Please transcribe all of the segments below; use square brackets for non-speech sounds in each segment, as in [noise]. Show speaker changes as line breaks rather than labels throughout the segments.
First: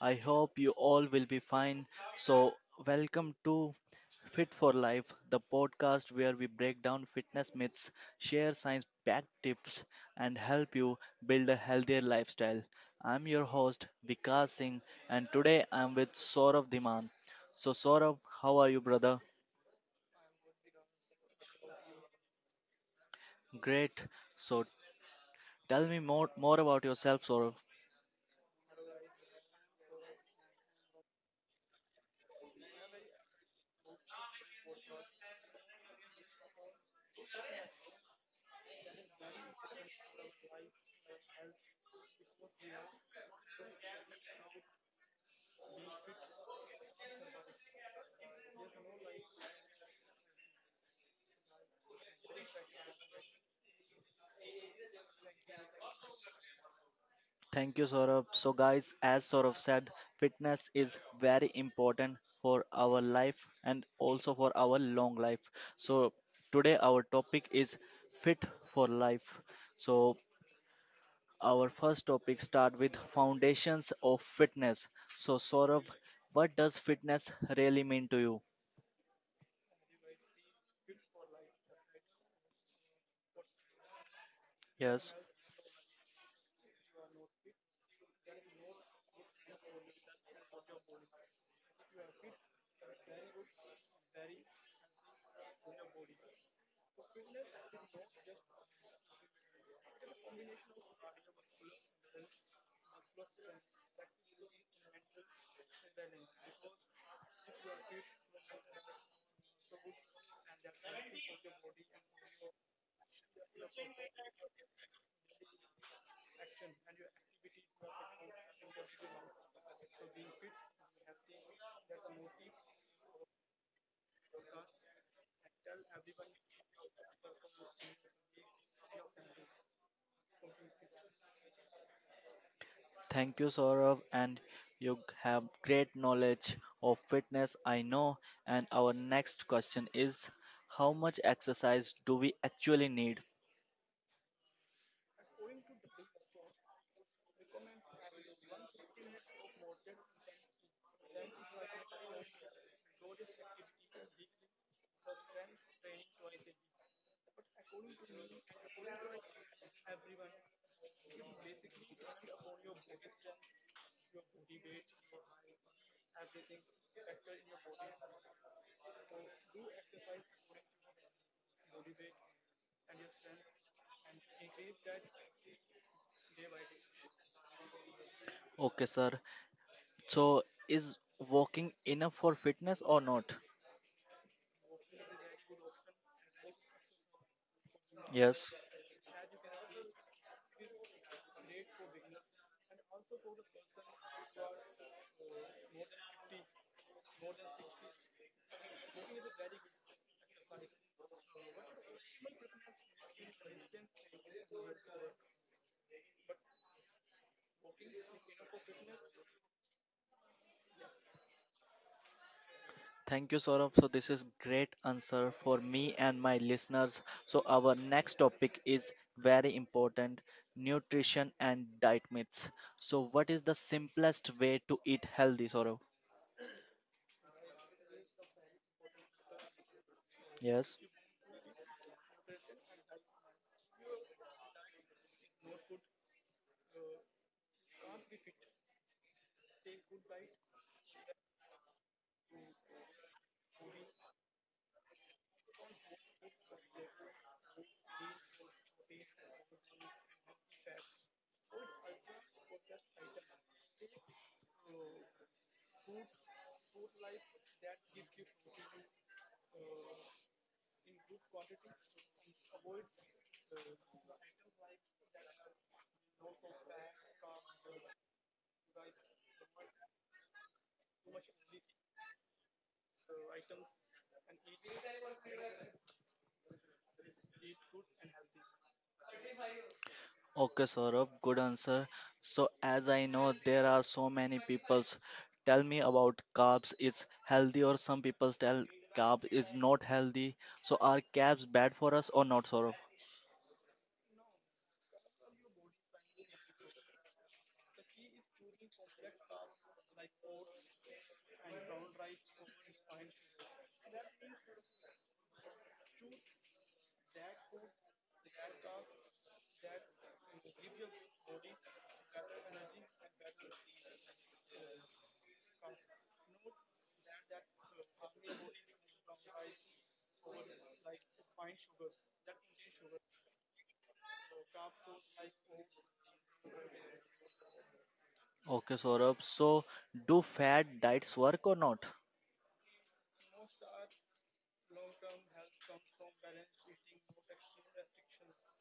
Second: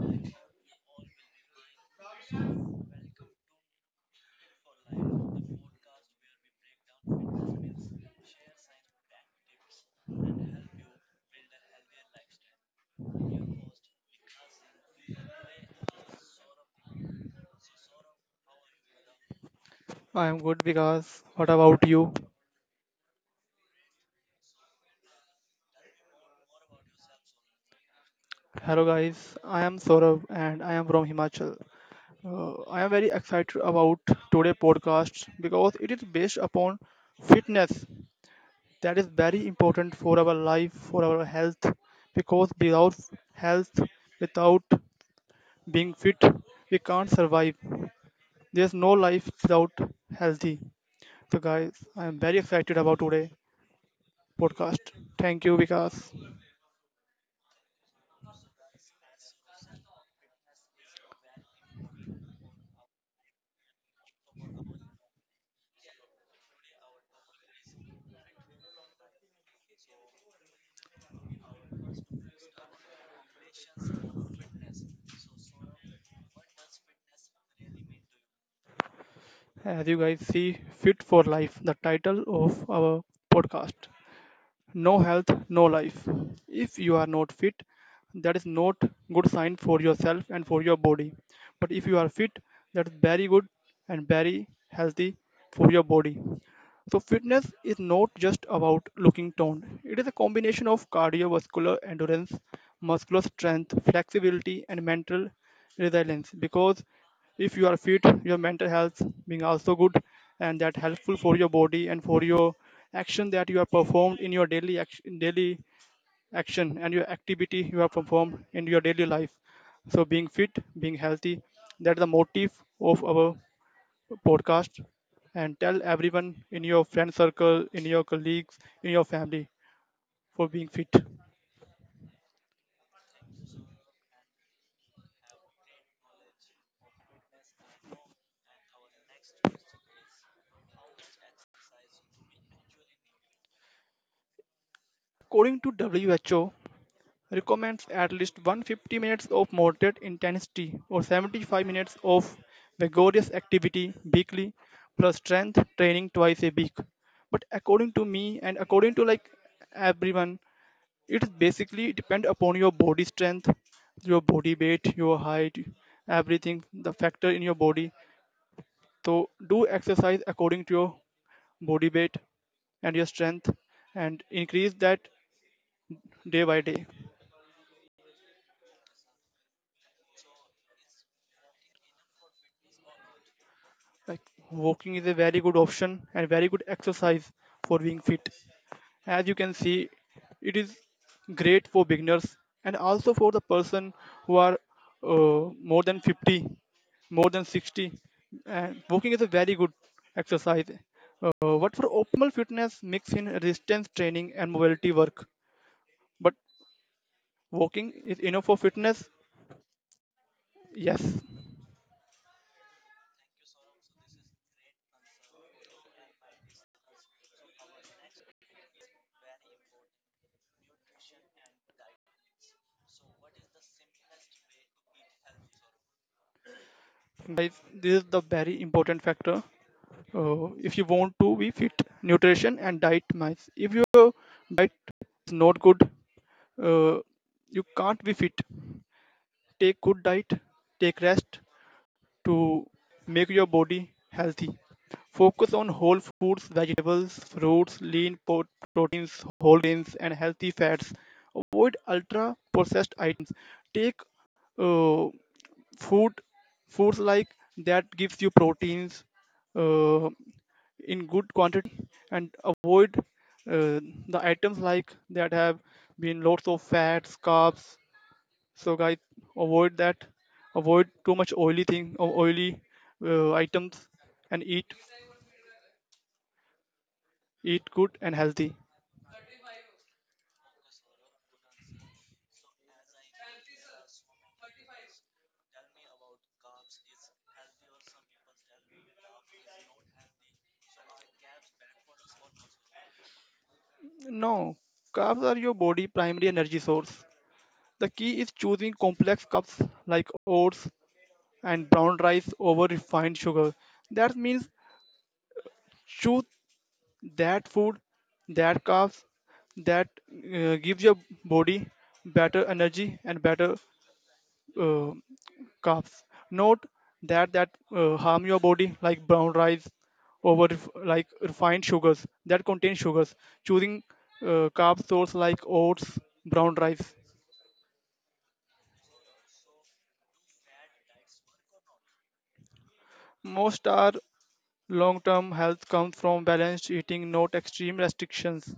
I hope you all will be fine. So, welcome to Fit for Life, the podcast where we break down fitness myths, share science backed tips, and help you build a healthier lifestyle. I'm your host, Vikas Singh, and today I'm with Saurav Dhiman. So, Saurav, how are you, brother?
I am good because what about you?
Great. So, tell me more about yourself, Saurav.
Hello guys, I am Saurabh and I am from Himachal. I am very excited about today podcast because it is based upon fitness that is very important for our life, for our health because without health, without being fit, we can't survive. There's no life without healthy. So guys, I am very excited about today podcast. Thank you Vikas.
Thank you, Saurabh. So, guys, as Saurabh said, fitness is very important for our life and also for our long life. So, today our topic is fit for life. So, our first topic start with foundations of fitness. So, Saurabh, what does fitness really mean to you?
As you guys see, Fit for Life, the title of our podcast. No
Yes.
health, no life. If you are not fit, that is not good sign for yourself and for your body. But if you are fit, that is very good and very healthy for your body. So, fitness is not just about looking toned, it is a combination of cardiovascular endurance, muscular strength, flexibility, and mental resilience. Because if you are fit, your mental health being also good, and that helpful for your body and for your action that you have performed in your daily action and your activity you have performed in your daily life. So, being fit, being healthy, that's the motive of our podcast and tell everyone in your friend circle, in your colleagues, in your family for being fit.
Thank you, Saurav, and you have great knowledge of fitness, I know. And our next question is, how much exercise do we actually need?
According to WHO, recommends at least 150 minutes of moderate intensity or 75 minutes of vigorous activity weekly plus strength training twice a week. But according to me and according to like everyone, it is basically depend upon your body strength, your body weight, your height, everything, the factor in your body. So do exercise according to your body weight and your strength and increase that day by day.
Okay, sir. So, is walking enough for fitness or not?
Like walking is a very good option and very good exercise for being fit.
Yes.
As you can see, it is great for beginners and also for the person who are more than 50, more than 60. And walking is a very good exercise. What for optimal fitness mix in resistance training and mobility work. But walking is enough for fitness? Yes.
Thank you, Saurabh. So this is great answer for me and my listeners. So our next topic is very important: nutrition and diet myths. So what is the simplest way to eat healthy, Saurabh?
Guys, this is the very important factor.
Yes.
If you want to be fit, nutrition and diet matters. If your diet is not good, uh, you can't be fit. Take good diet, take rest, to make your body healthy. Focus on whole foods, vegetables, fruits, proteins, whole grains, and healthy fats. Avoid ultra processed items. Take uh, food foods like that gives you proteins uh, in good quantity and avoid uh, the items like that have been lots of fats carbs. So guys, avoid that, avoid too much oily thing or oily items and eat good and healthy.
Okay, Saurabh, good answer. So, as I know, there are so many people's tell me about carbs is healthy, or some people tell carb is not healthy. So, are carbs bad for us or not, Saurabh?
No, carbs are your body primary energy source. The key is choosing complex carbs like oats and brown rice over refined sugar. That means choose that food, that carbs that gives your body better energy and better uh, carbs. Note that harm your body like brown rice like refined sugars that contain sugars. Choosing carb source like oats, brown rice.
Okay, Saurabh. So, do fat diets work or not?
Most are long-term health comes from balanced eating, not extreme restrictions.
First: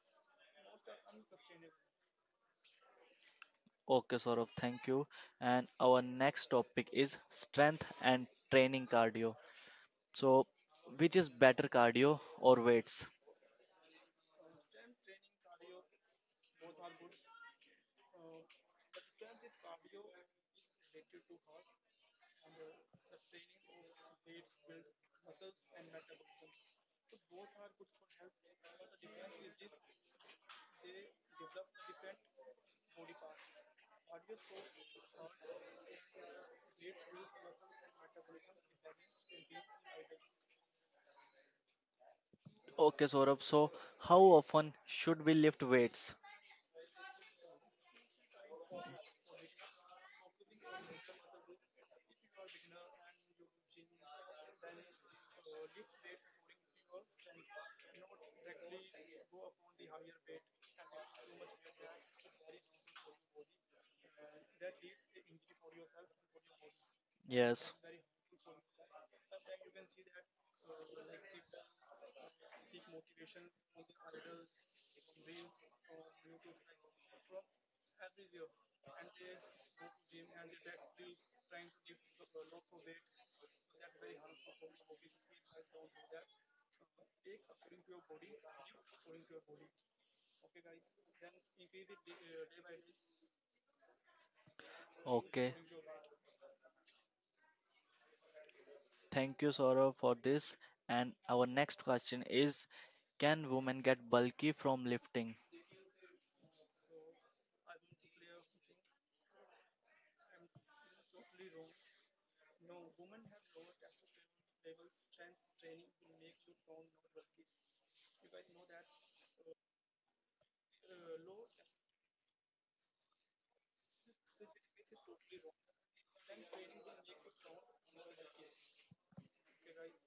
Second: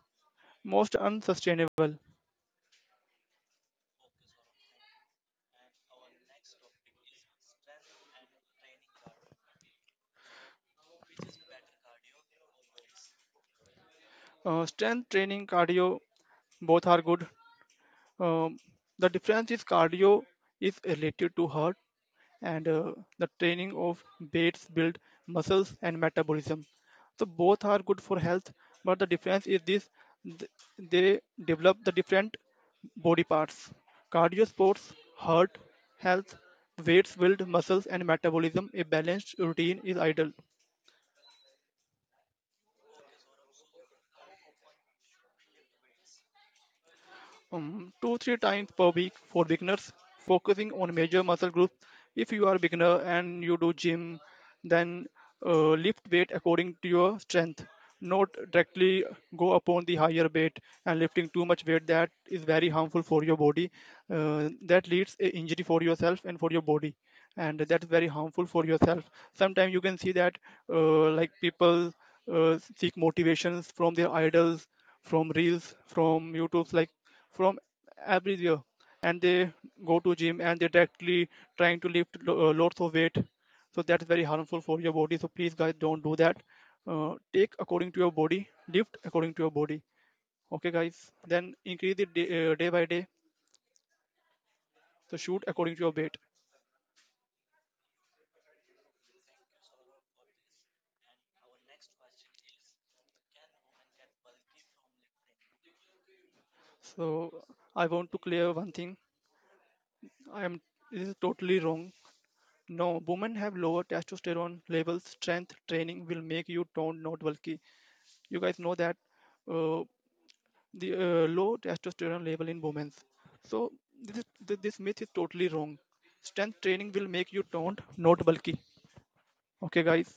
Most unsustainable.
Okay, Saurabh, thank you. And our next topic is strength and training cardio. So, which is better, cardio or weights?
Strength training, cardio, both are good. Um, the difference is cardio is related to heart and the training of weights build muscles and metabolism. So both are good for health but the difference is this. th- they develop the different body parts. Cardio sports heart health, weights build muscles and metabolism. A balanced routine is ideal.
Okay, Saurabh. So, how often should we lift weights?
2-3 times per week for beginners focusing on major muscle groups. If you are a beginner and you do gym, then lift weight according to your strength, not directly go upon the higher weight. And lifting too much weight that is very harmful for your body, that leads a injury for yourself and for your body. And
Yes.
that's very harmful for yourself. Sometimes you can see that like people seek motivations from their idols, from reels, from youtubes, like from everywhere. And they go to gym and they directly trying to lots of weight. So that's very harmful for your body, so please guys don't do that. Take according to your body, lift according to your body. Okay guys, then increase it day by day. So shoot
Okay,
according to your weight.
thank you, Saurav, for this. And our next question is, can women get bulky from lifting?
So I want to clear one thing. I am This is totally wrong. No, women have lower testosterone levels. Strength training will make you toned, not bulky. You guys know that uh, the low testosterone level in women. So this is, this myth is totally wrong. Strength training will make you toned, not bulky. Okay, guys.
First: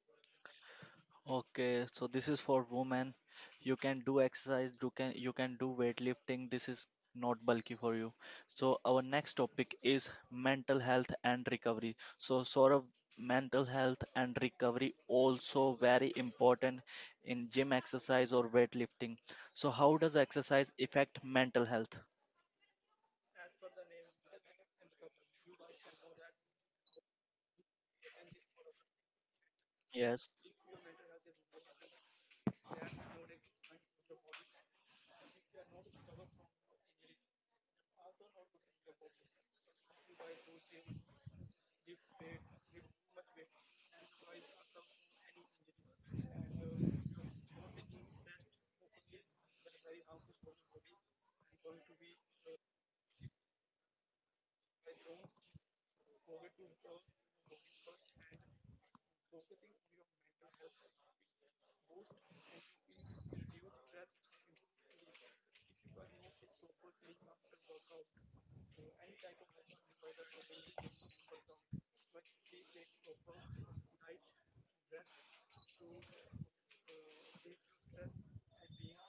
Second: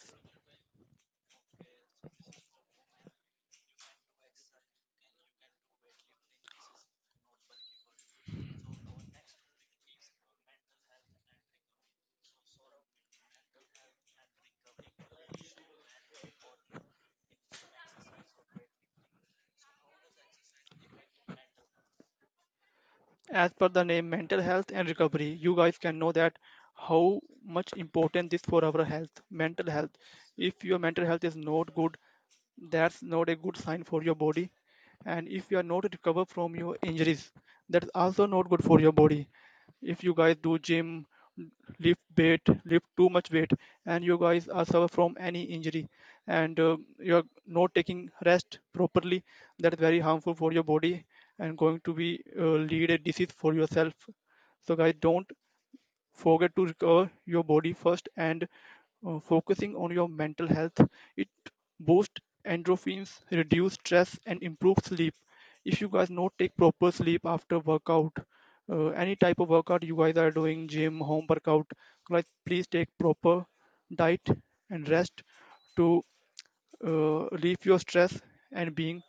Okay, so this is for women. You can do exercise, you can do weightlifting. This is not bulky for you. So our next topic is mental health and recovery. So sort of mental health and recovery also very important in gym exercise or weightlifting. So how does exercise affect mental health?
As per the name, mental health and recovery. You guys can know that how much important this for our health, mental health.
Yes.
If your mental health is not good, that's not a good sign for your body. And if you are not recover from your injuries, that's also not good for your body. If you guys do gym, lift weight, lift too much weight, and you guys are suffer from any injury, and you are not taking rest properly, that is very harmful for your body and going to be lead a disease for yourself. So guys, don't forget to recover your body first and focusing on your mental health. It boosts endorphins, reduce stress, and improve sleep. If you guys not take proper sleep after workout, any type of workout you guys are doing, gym, home workout, like please take proper diet and rest to relieve your stress and being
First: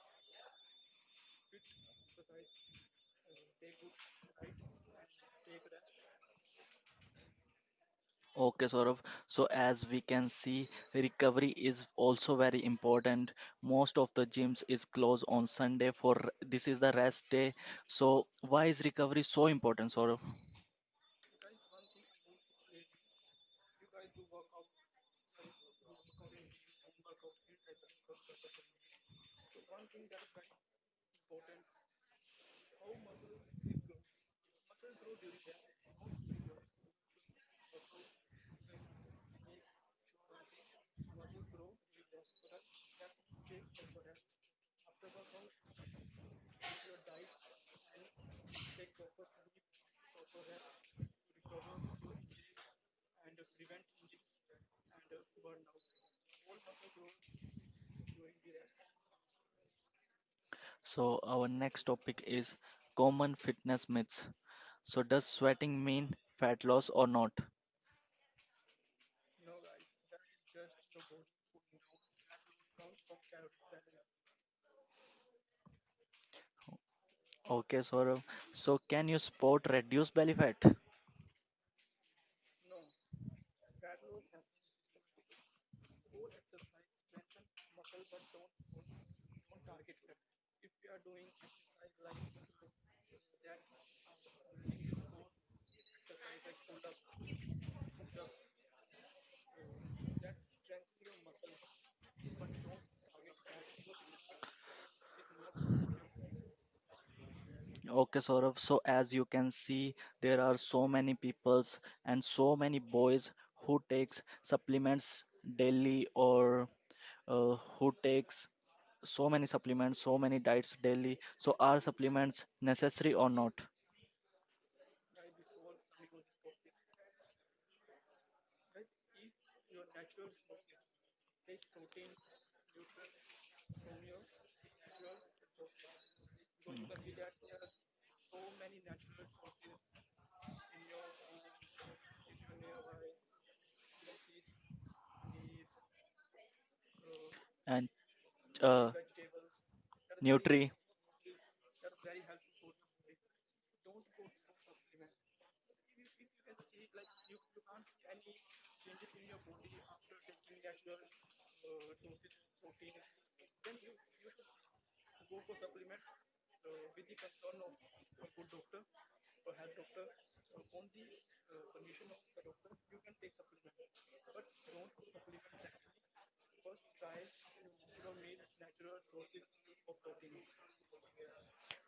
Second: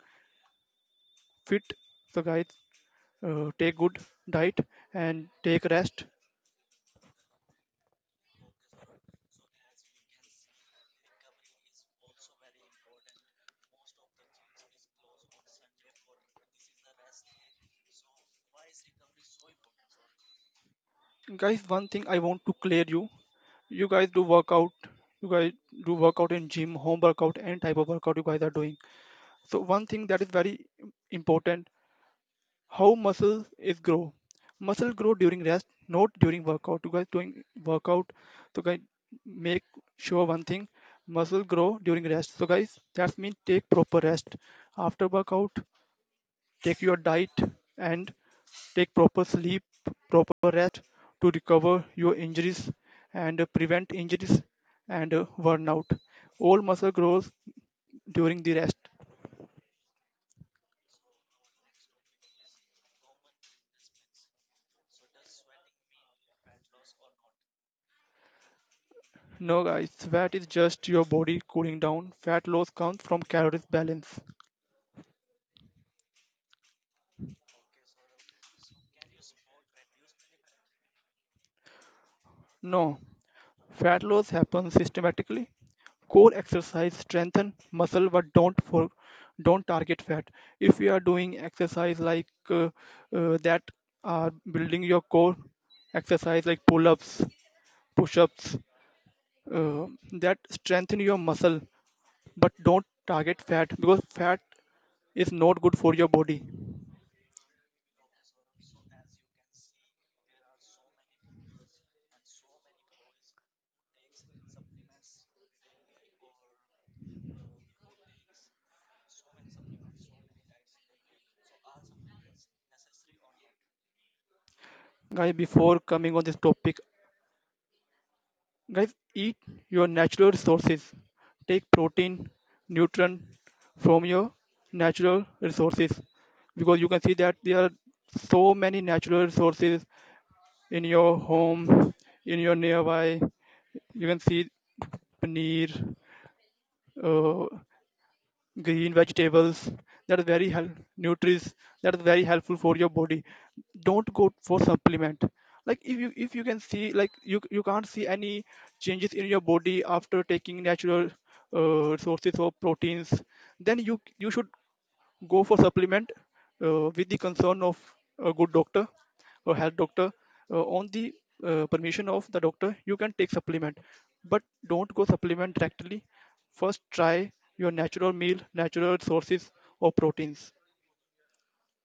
fit. So guys, take good diet and take rest.
Okay, Saurabh. So as we can see, recovery is also very important. Most of the gyms is closed on Sunday for this is the rest day. So why is recovery so important, Saurabh?
Guys, one thing I want to clear you. you guys do workout you guys do workout in gym, home workout, any type of workout you guys are doing. So one thing that is very important: how muscle is grow. Muscle grow during rest, not during workout you guys doing workout. So guys, make sure one thing: muscle grow during rest. So guys, that means take proper rest after workout, take your diet and take proper sleep, proper rest to recover your injuries and prevent injuries and burnout. All muscle grows during the rest.
So our next topic is common fitness myths. So does sweating mean fat loss or not?
No, guys, fat is just your body cooling down. Fat loss comes from calories balance.
Okay, Saurabh. So can you sport reduce belly fat?
No, fat loss happens systematically. Core exercise strengthen muscle but don't target fat. If you are doing exercise like that are building your core exercise like pull-ups, push-ups, uh, that strengthen your muscle but don't target fat because fat is not good for your body.
Okay, Saurabh. So as you can see, there are so many peoples and so many boys who takes supplements daily or who takes so many supplements, so many diets daily. So are supplements necessary or not?
Guys, before coming on this topic, guys, eat your natural resources. Take protein, nutrient from your natural resources because you can see that there are so many natural resources in your home, in your nearby. You can see paneer, uh,
And
green
uh,
vegetables that are very help
Nutri.
nutrients that is very helpful for your body. Don't go for supplement. Like if you can see, like you can't see any changes in your body after taking natural sources of proteins, then you should go for supplement with the concern of a good doctor or health doctor, on the permission of the doctor you can take supplement. But don't go supplement directly, first try your natural meal, natural sources of proteins.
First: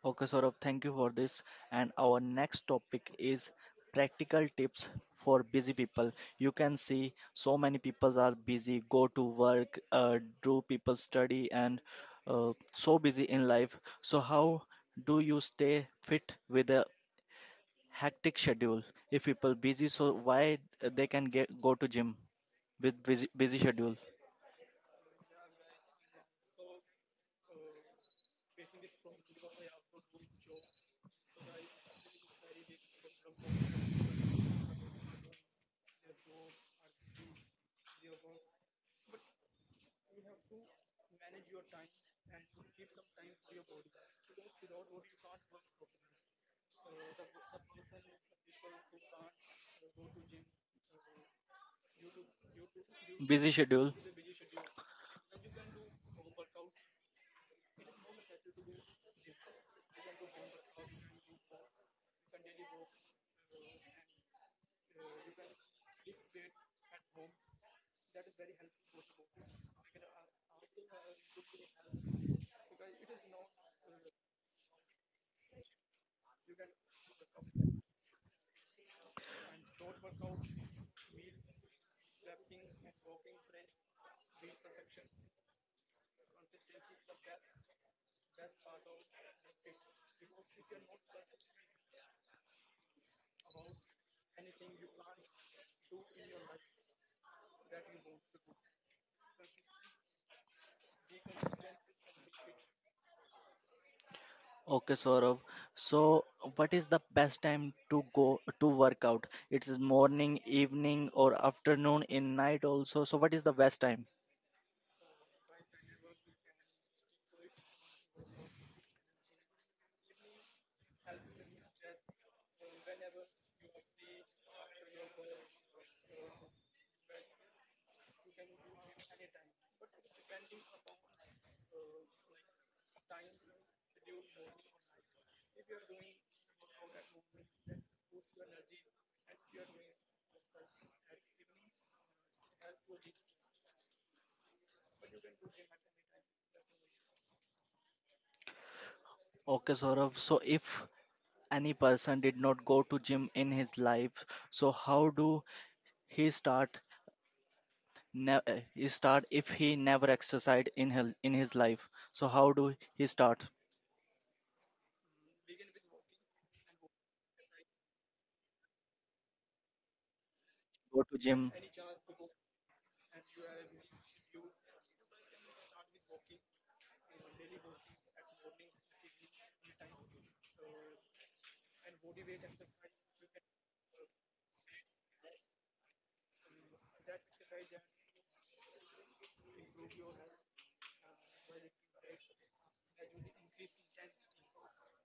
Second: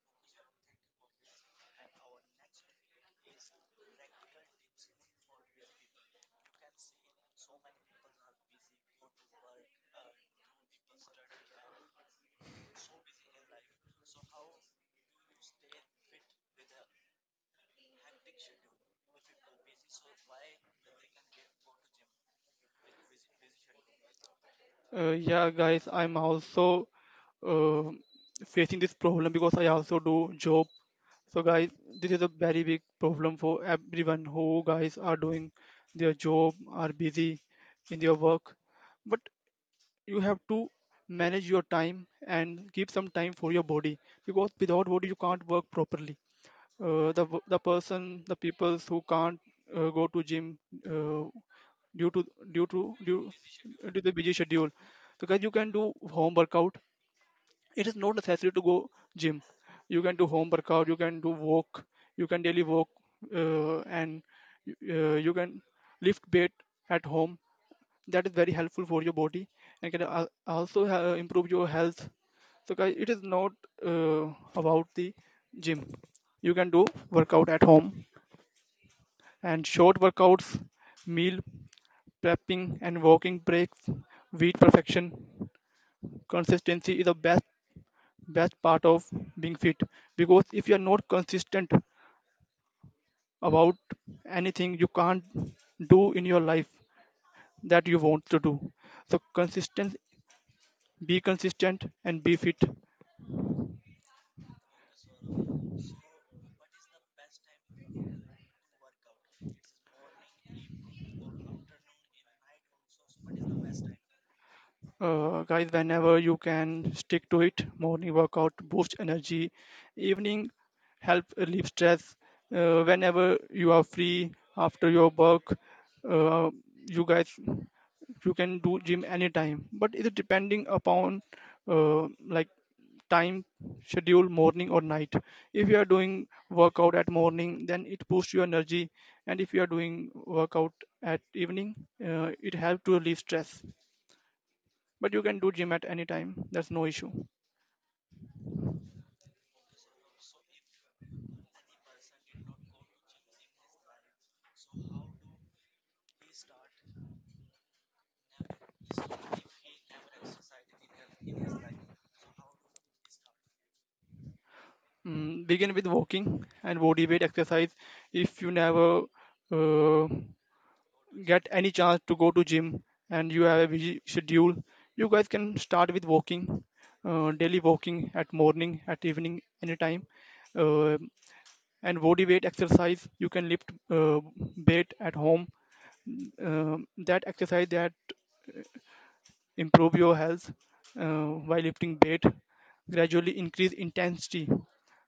Okay, Saurabh, thank you for this. And our next topic is practical tips for busy people. You can see so many people are busy, go to work, do people study, and so busy in life. So how do you stay fit with a hectic schedule? If people busy, so why they can get go to gym with busy schedule?
Yeah guys, I'm also uh, facing this problem because I also do job. So guys, this is a very big problem for everyone who guys are doing their job, are busy in their work. But you have to manage your time and keep some time for your body because without body you can't work properly. The person the people who can't go to gym uh, due to due to due,
Busy
due
schedule.
to the busy schedule. Because you can do home workout, it is not necessary to go gym. You can do home workout, you can do walk, you can daily walk, and you can lift weight at home. That is very helpful for your body and can also improve your health. So guys, it is not uh, about the gym. You can do workout at home, and short workouts, meal prepping and walking breaks with perfection. Consistency is the best part of being fit. Because if you are not consistent about anything, you can't do in your life that you want to do. So consistency, be consistent and be fit.
Okay, Saurav. So, what is the best time to go to work out? It's morning, evening, or afternoon, in night also. So, what is the best time?
Guys, whenever you can stick to it, morning workout boosts energy, evening help relieve stress. Whenever you are free after your work, uh, you guys you can do gym anytime. But it is depending upon uh, like time schedule, morning or night. If you are doing workout at morning, then it boosts your energy, and if you are doing workout at evening, it helps to relieve stress. But you can do gym at any time, that's no issue.
Okay, Saurav. So, if any person did not go to gym in his life, so how do he start? He start if he never exercised in his life. So, how do he start?
Begin with walking and body weight exercise. If you never uh,
Go to
get
gym.
any chance to go to gym and you have a busy schedule, you guys can start with walking, daily walking, at morning, at evening, anytime. uh, and body weight exercise, you can lift weight at home. Mm, that exercise that improve your health. While lifting weight, gradually increase intensity.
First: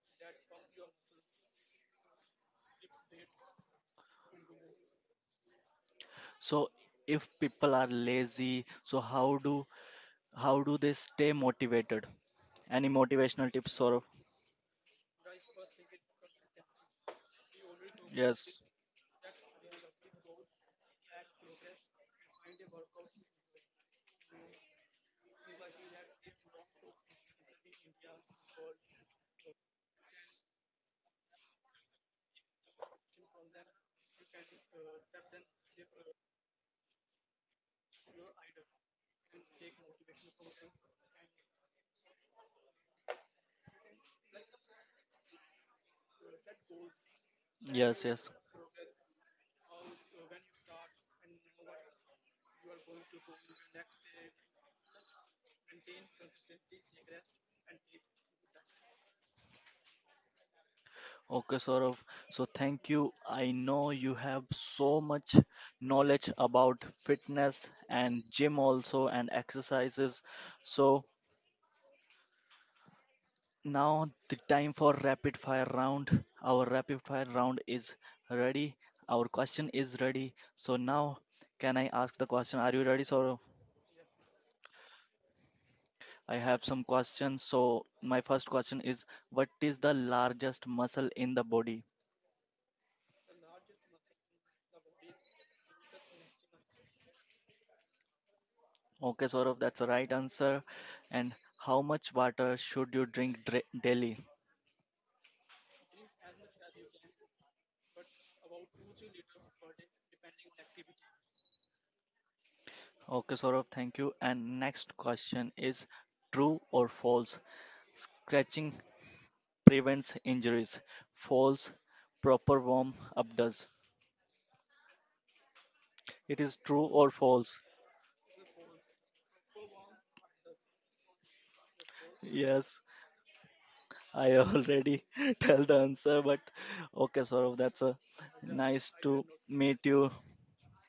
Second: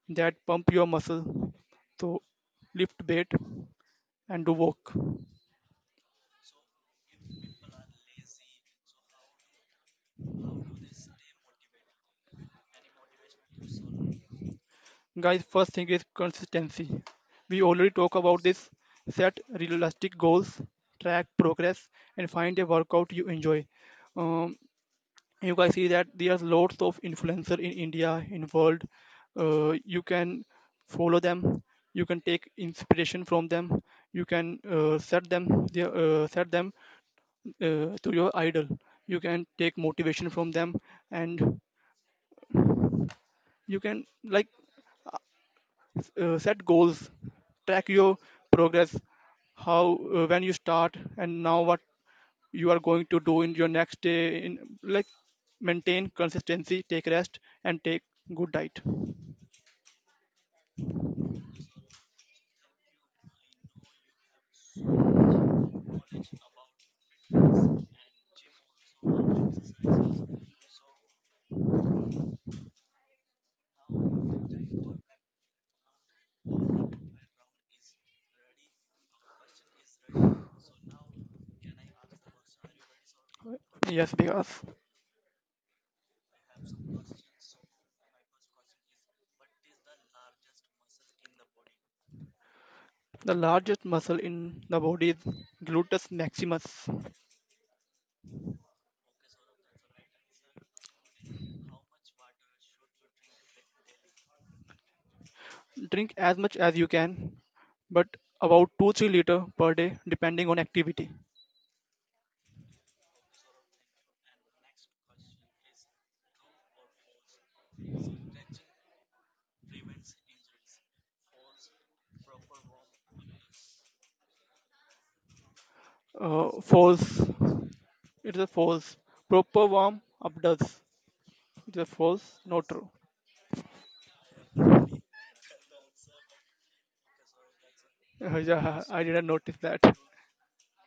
That pump your muscle. So lift weight and do work.
So, if people are lazy, so how do, how do they stay motivated? Any motivational tips, Saurav?
Guys, first thing is consistency. We already talk about this.
Yes,
Set realistic goals, track progress, and find a workout you enjoy. um, you guys see that there's lots of influencer in india, in world. You can follow them, you can take inspiration from them. You can set them to your idol. You can take motivation from them. And you can set goals, track
yes,
your
yes.
progress. How when you start and now what you are going to do in your next day. In like Maintain consistency, take rest, and take good diet.
Okay, Saurav. So thank you. I know you have so much knowledge about fitness and gym also and exercises. So now the time for rapid fire round. Our rapid fire round is ready. Our question is ready. So now can I ask the question? Are you ready, Saurav?
Yes, because
I have some questions. So my first question is, what is the largest muscle in the body?
the largest muscle in the body is gluteus maximus.
Okay, Saurav, that's the right answer. And how much water should you drink daily?
Drink as much as you can, but about 2 3 liter per day depending on activity.
Okay, Saurav, thank you. And next question is, true or false? Scratching prevents injuries. False. Proper warm up does. It is true or
False.
false?
It is a false. Proper warm up does. It's a false, not
Yes.
true.
I already [laughs] tell the answer, but okay, Saurav, that's a
Yeah,
nice
I
to
didn't notice
meet
that.
you.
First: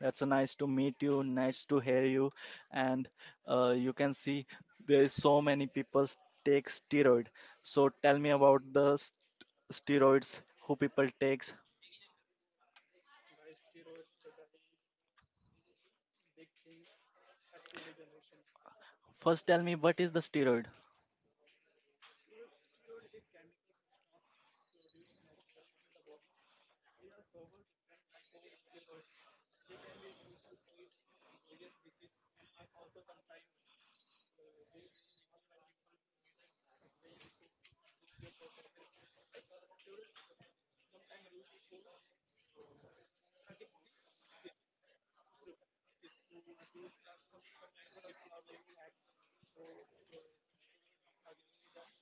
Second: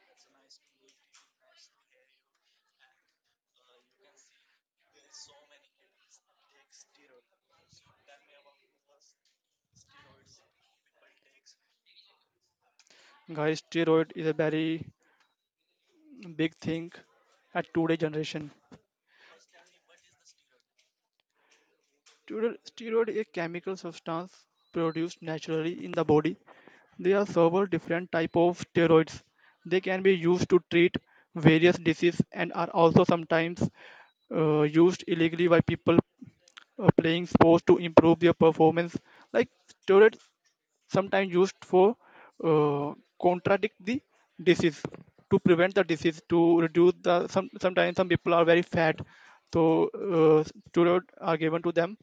That's a nice to meet you. Nice to hear you. And you can see there is so many people take steroid. So tell me about the steroids who people takes.
Guys, steroid is a very big thing at today generation.
First, tell me what is the steroid.
Steroid is a chemical substance produced naturally in the body. There are several different type of steroids. They can be used to treat various diseases and are also sometimes used illegally by people playing sports to improve their performance. Like, steroids sometimes used for uh, contradict the disease, to prevent the disease, to reduce the some, sometimes some people are very fat, so steroid are given to them.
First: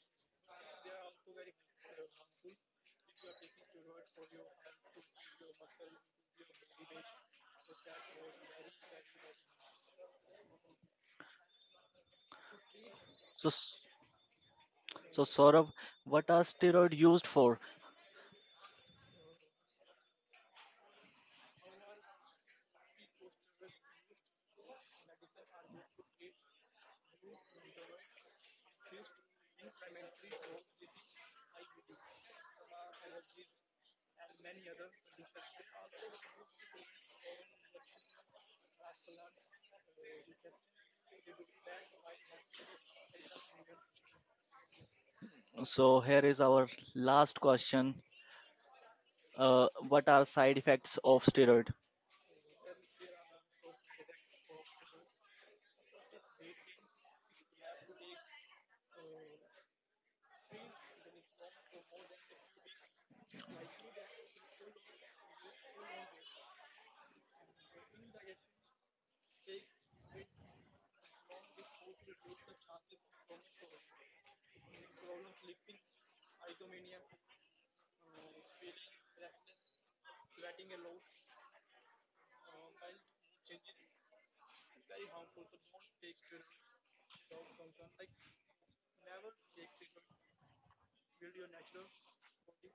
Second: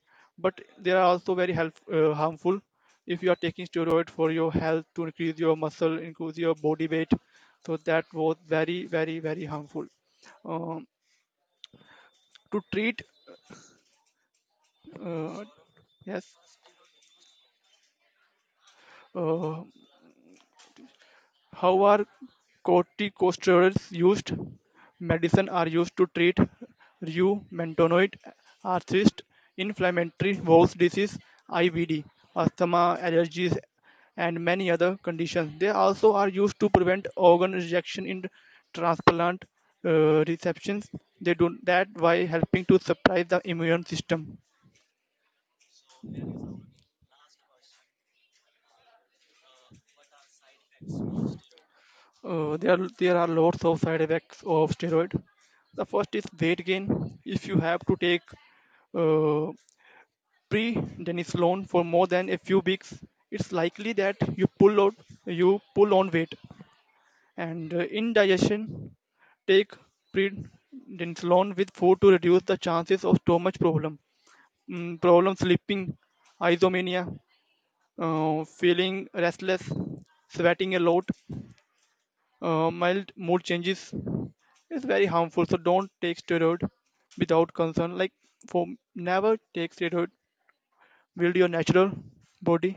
But they are also very harmful. If you are taking steroid for your health, to increase your muscle, increase your body weight, so that was very very very harmful. um, to treat
So, so
uh,
Saurav,
yes
what are steroid used for?
uh, how are corticosteroids used? Medicine are used to treat rheumatoid arthritis, inflammatory bowel disease, IBD, asthma, allergies, and many other conditions. They also are used to prevent organ rejection in transplant receptions. They do that by helping to suppress the immune system.
So here is our last question. What are side effects of steroid?
There are lots of side effects of steroid. The first is weight gain. If you have to take uh, prednisolone for more than a few weeks, it's likely that you pull out, you pull on weight. And indigestion, take prednisolone with food to reduce the chances of stomach problem, problem sleeping, isomania, feeling restless, sweating a lot, mild mood changes is very harmful, so don't take steroid without concern. Like, for never take steroid. Build your natural body.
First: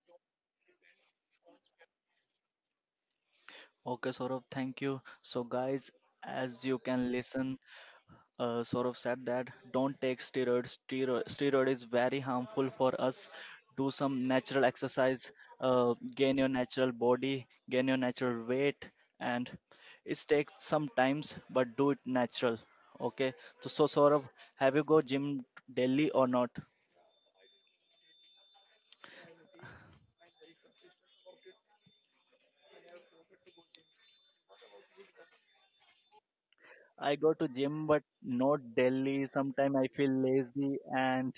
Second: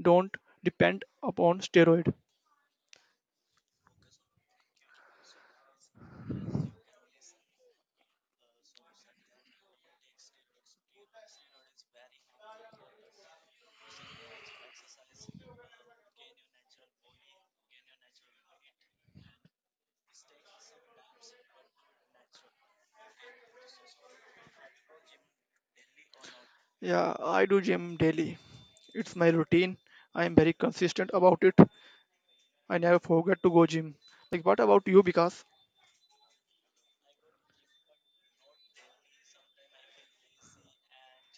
Don't depend upon steroid.
Okay, Saurabh, thank you. So, guys, as you can listen, Saurabh said that don't take steroids. Steroid is very harmful for us. Do some natural exercise, gain your natural body, gain your natural weight, and it takes some times, but do it natural. Okay. So, Saurabh, have you go gym daily or not?
Yeah, I do gym daily. It's my routine. I am very consistent about it. I never forget to go gym. Like, what about you? Because
I go to gym, but not daily. Sometime I feel lazy and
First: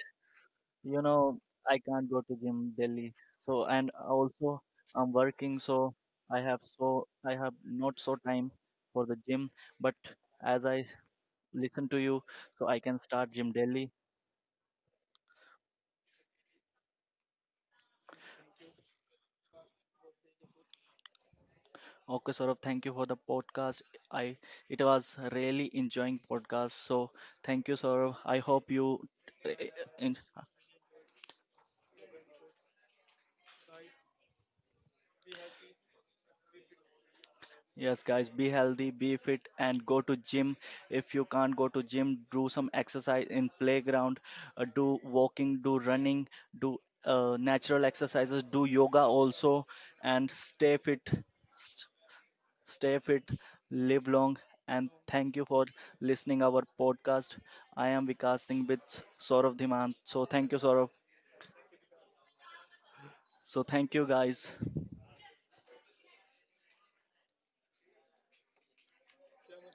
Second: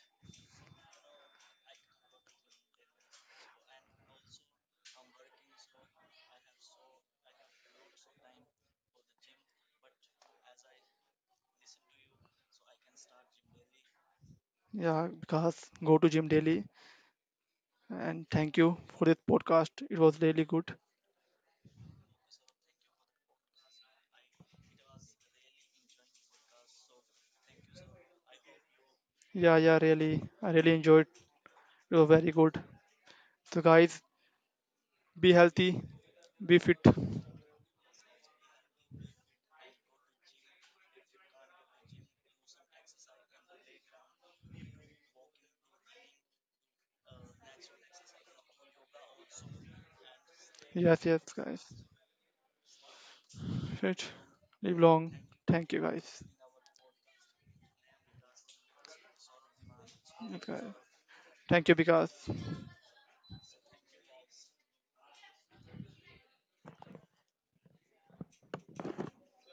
you know I can't go to gym daily. So and also I'm working, so I have not so time for the gym. But as I listen to you, so I can start gym daily.
yeah, because go to gym daily. And thank you for this podcast. It was really good.
Okay, Saurabh, thank you for the podcast. I It was really enjoying podcast, so thank you, Saurabh. I hope you eh,
Yeah,
eh,
yeah, really.
eh,
I really enjoyed. It was very good. So guys, be healthy, be fit.
Yes, guys, be healthy, be fit, and go to gym. If you can't go to gym, do some exercise in playground, do walking, do running, do natural exercises, do yoga also, and stay
Yes,
fit.
yes, guys.
St- Stay fit, live
Fit.
long,
Live
and
long.
thank you for
Thank you, guys.
listening our podcast. I am Vikas Singh with Saurav Dhiman. So thank you,
Yes,
Saurav.
thank you, because.
So thank you, guys.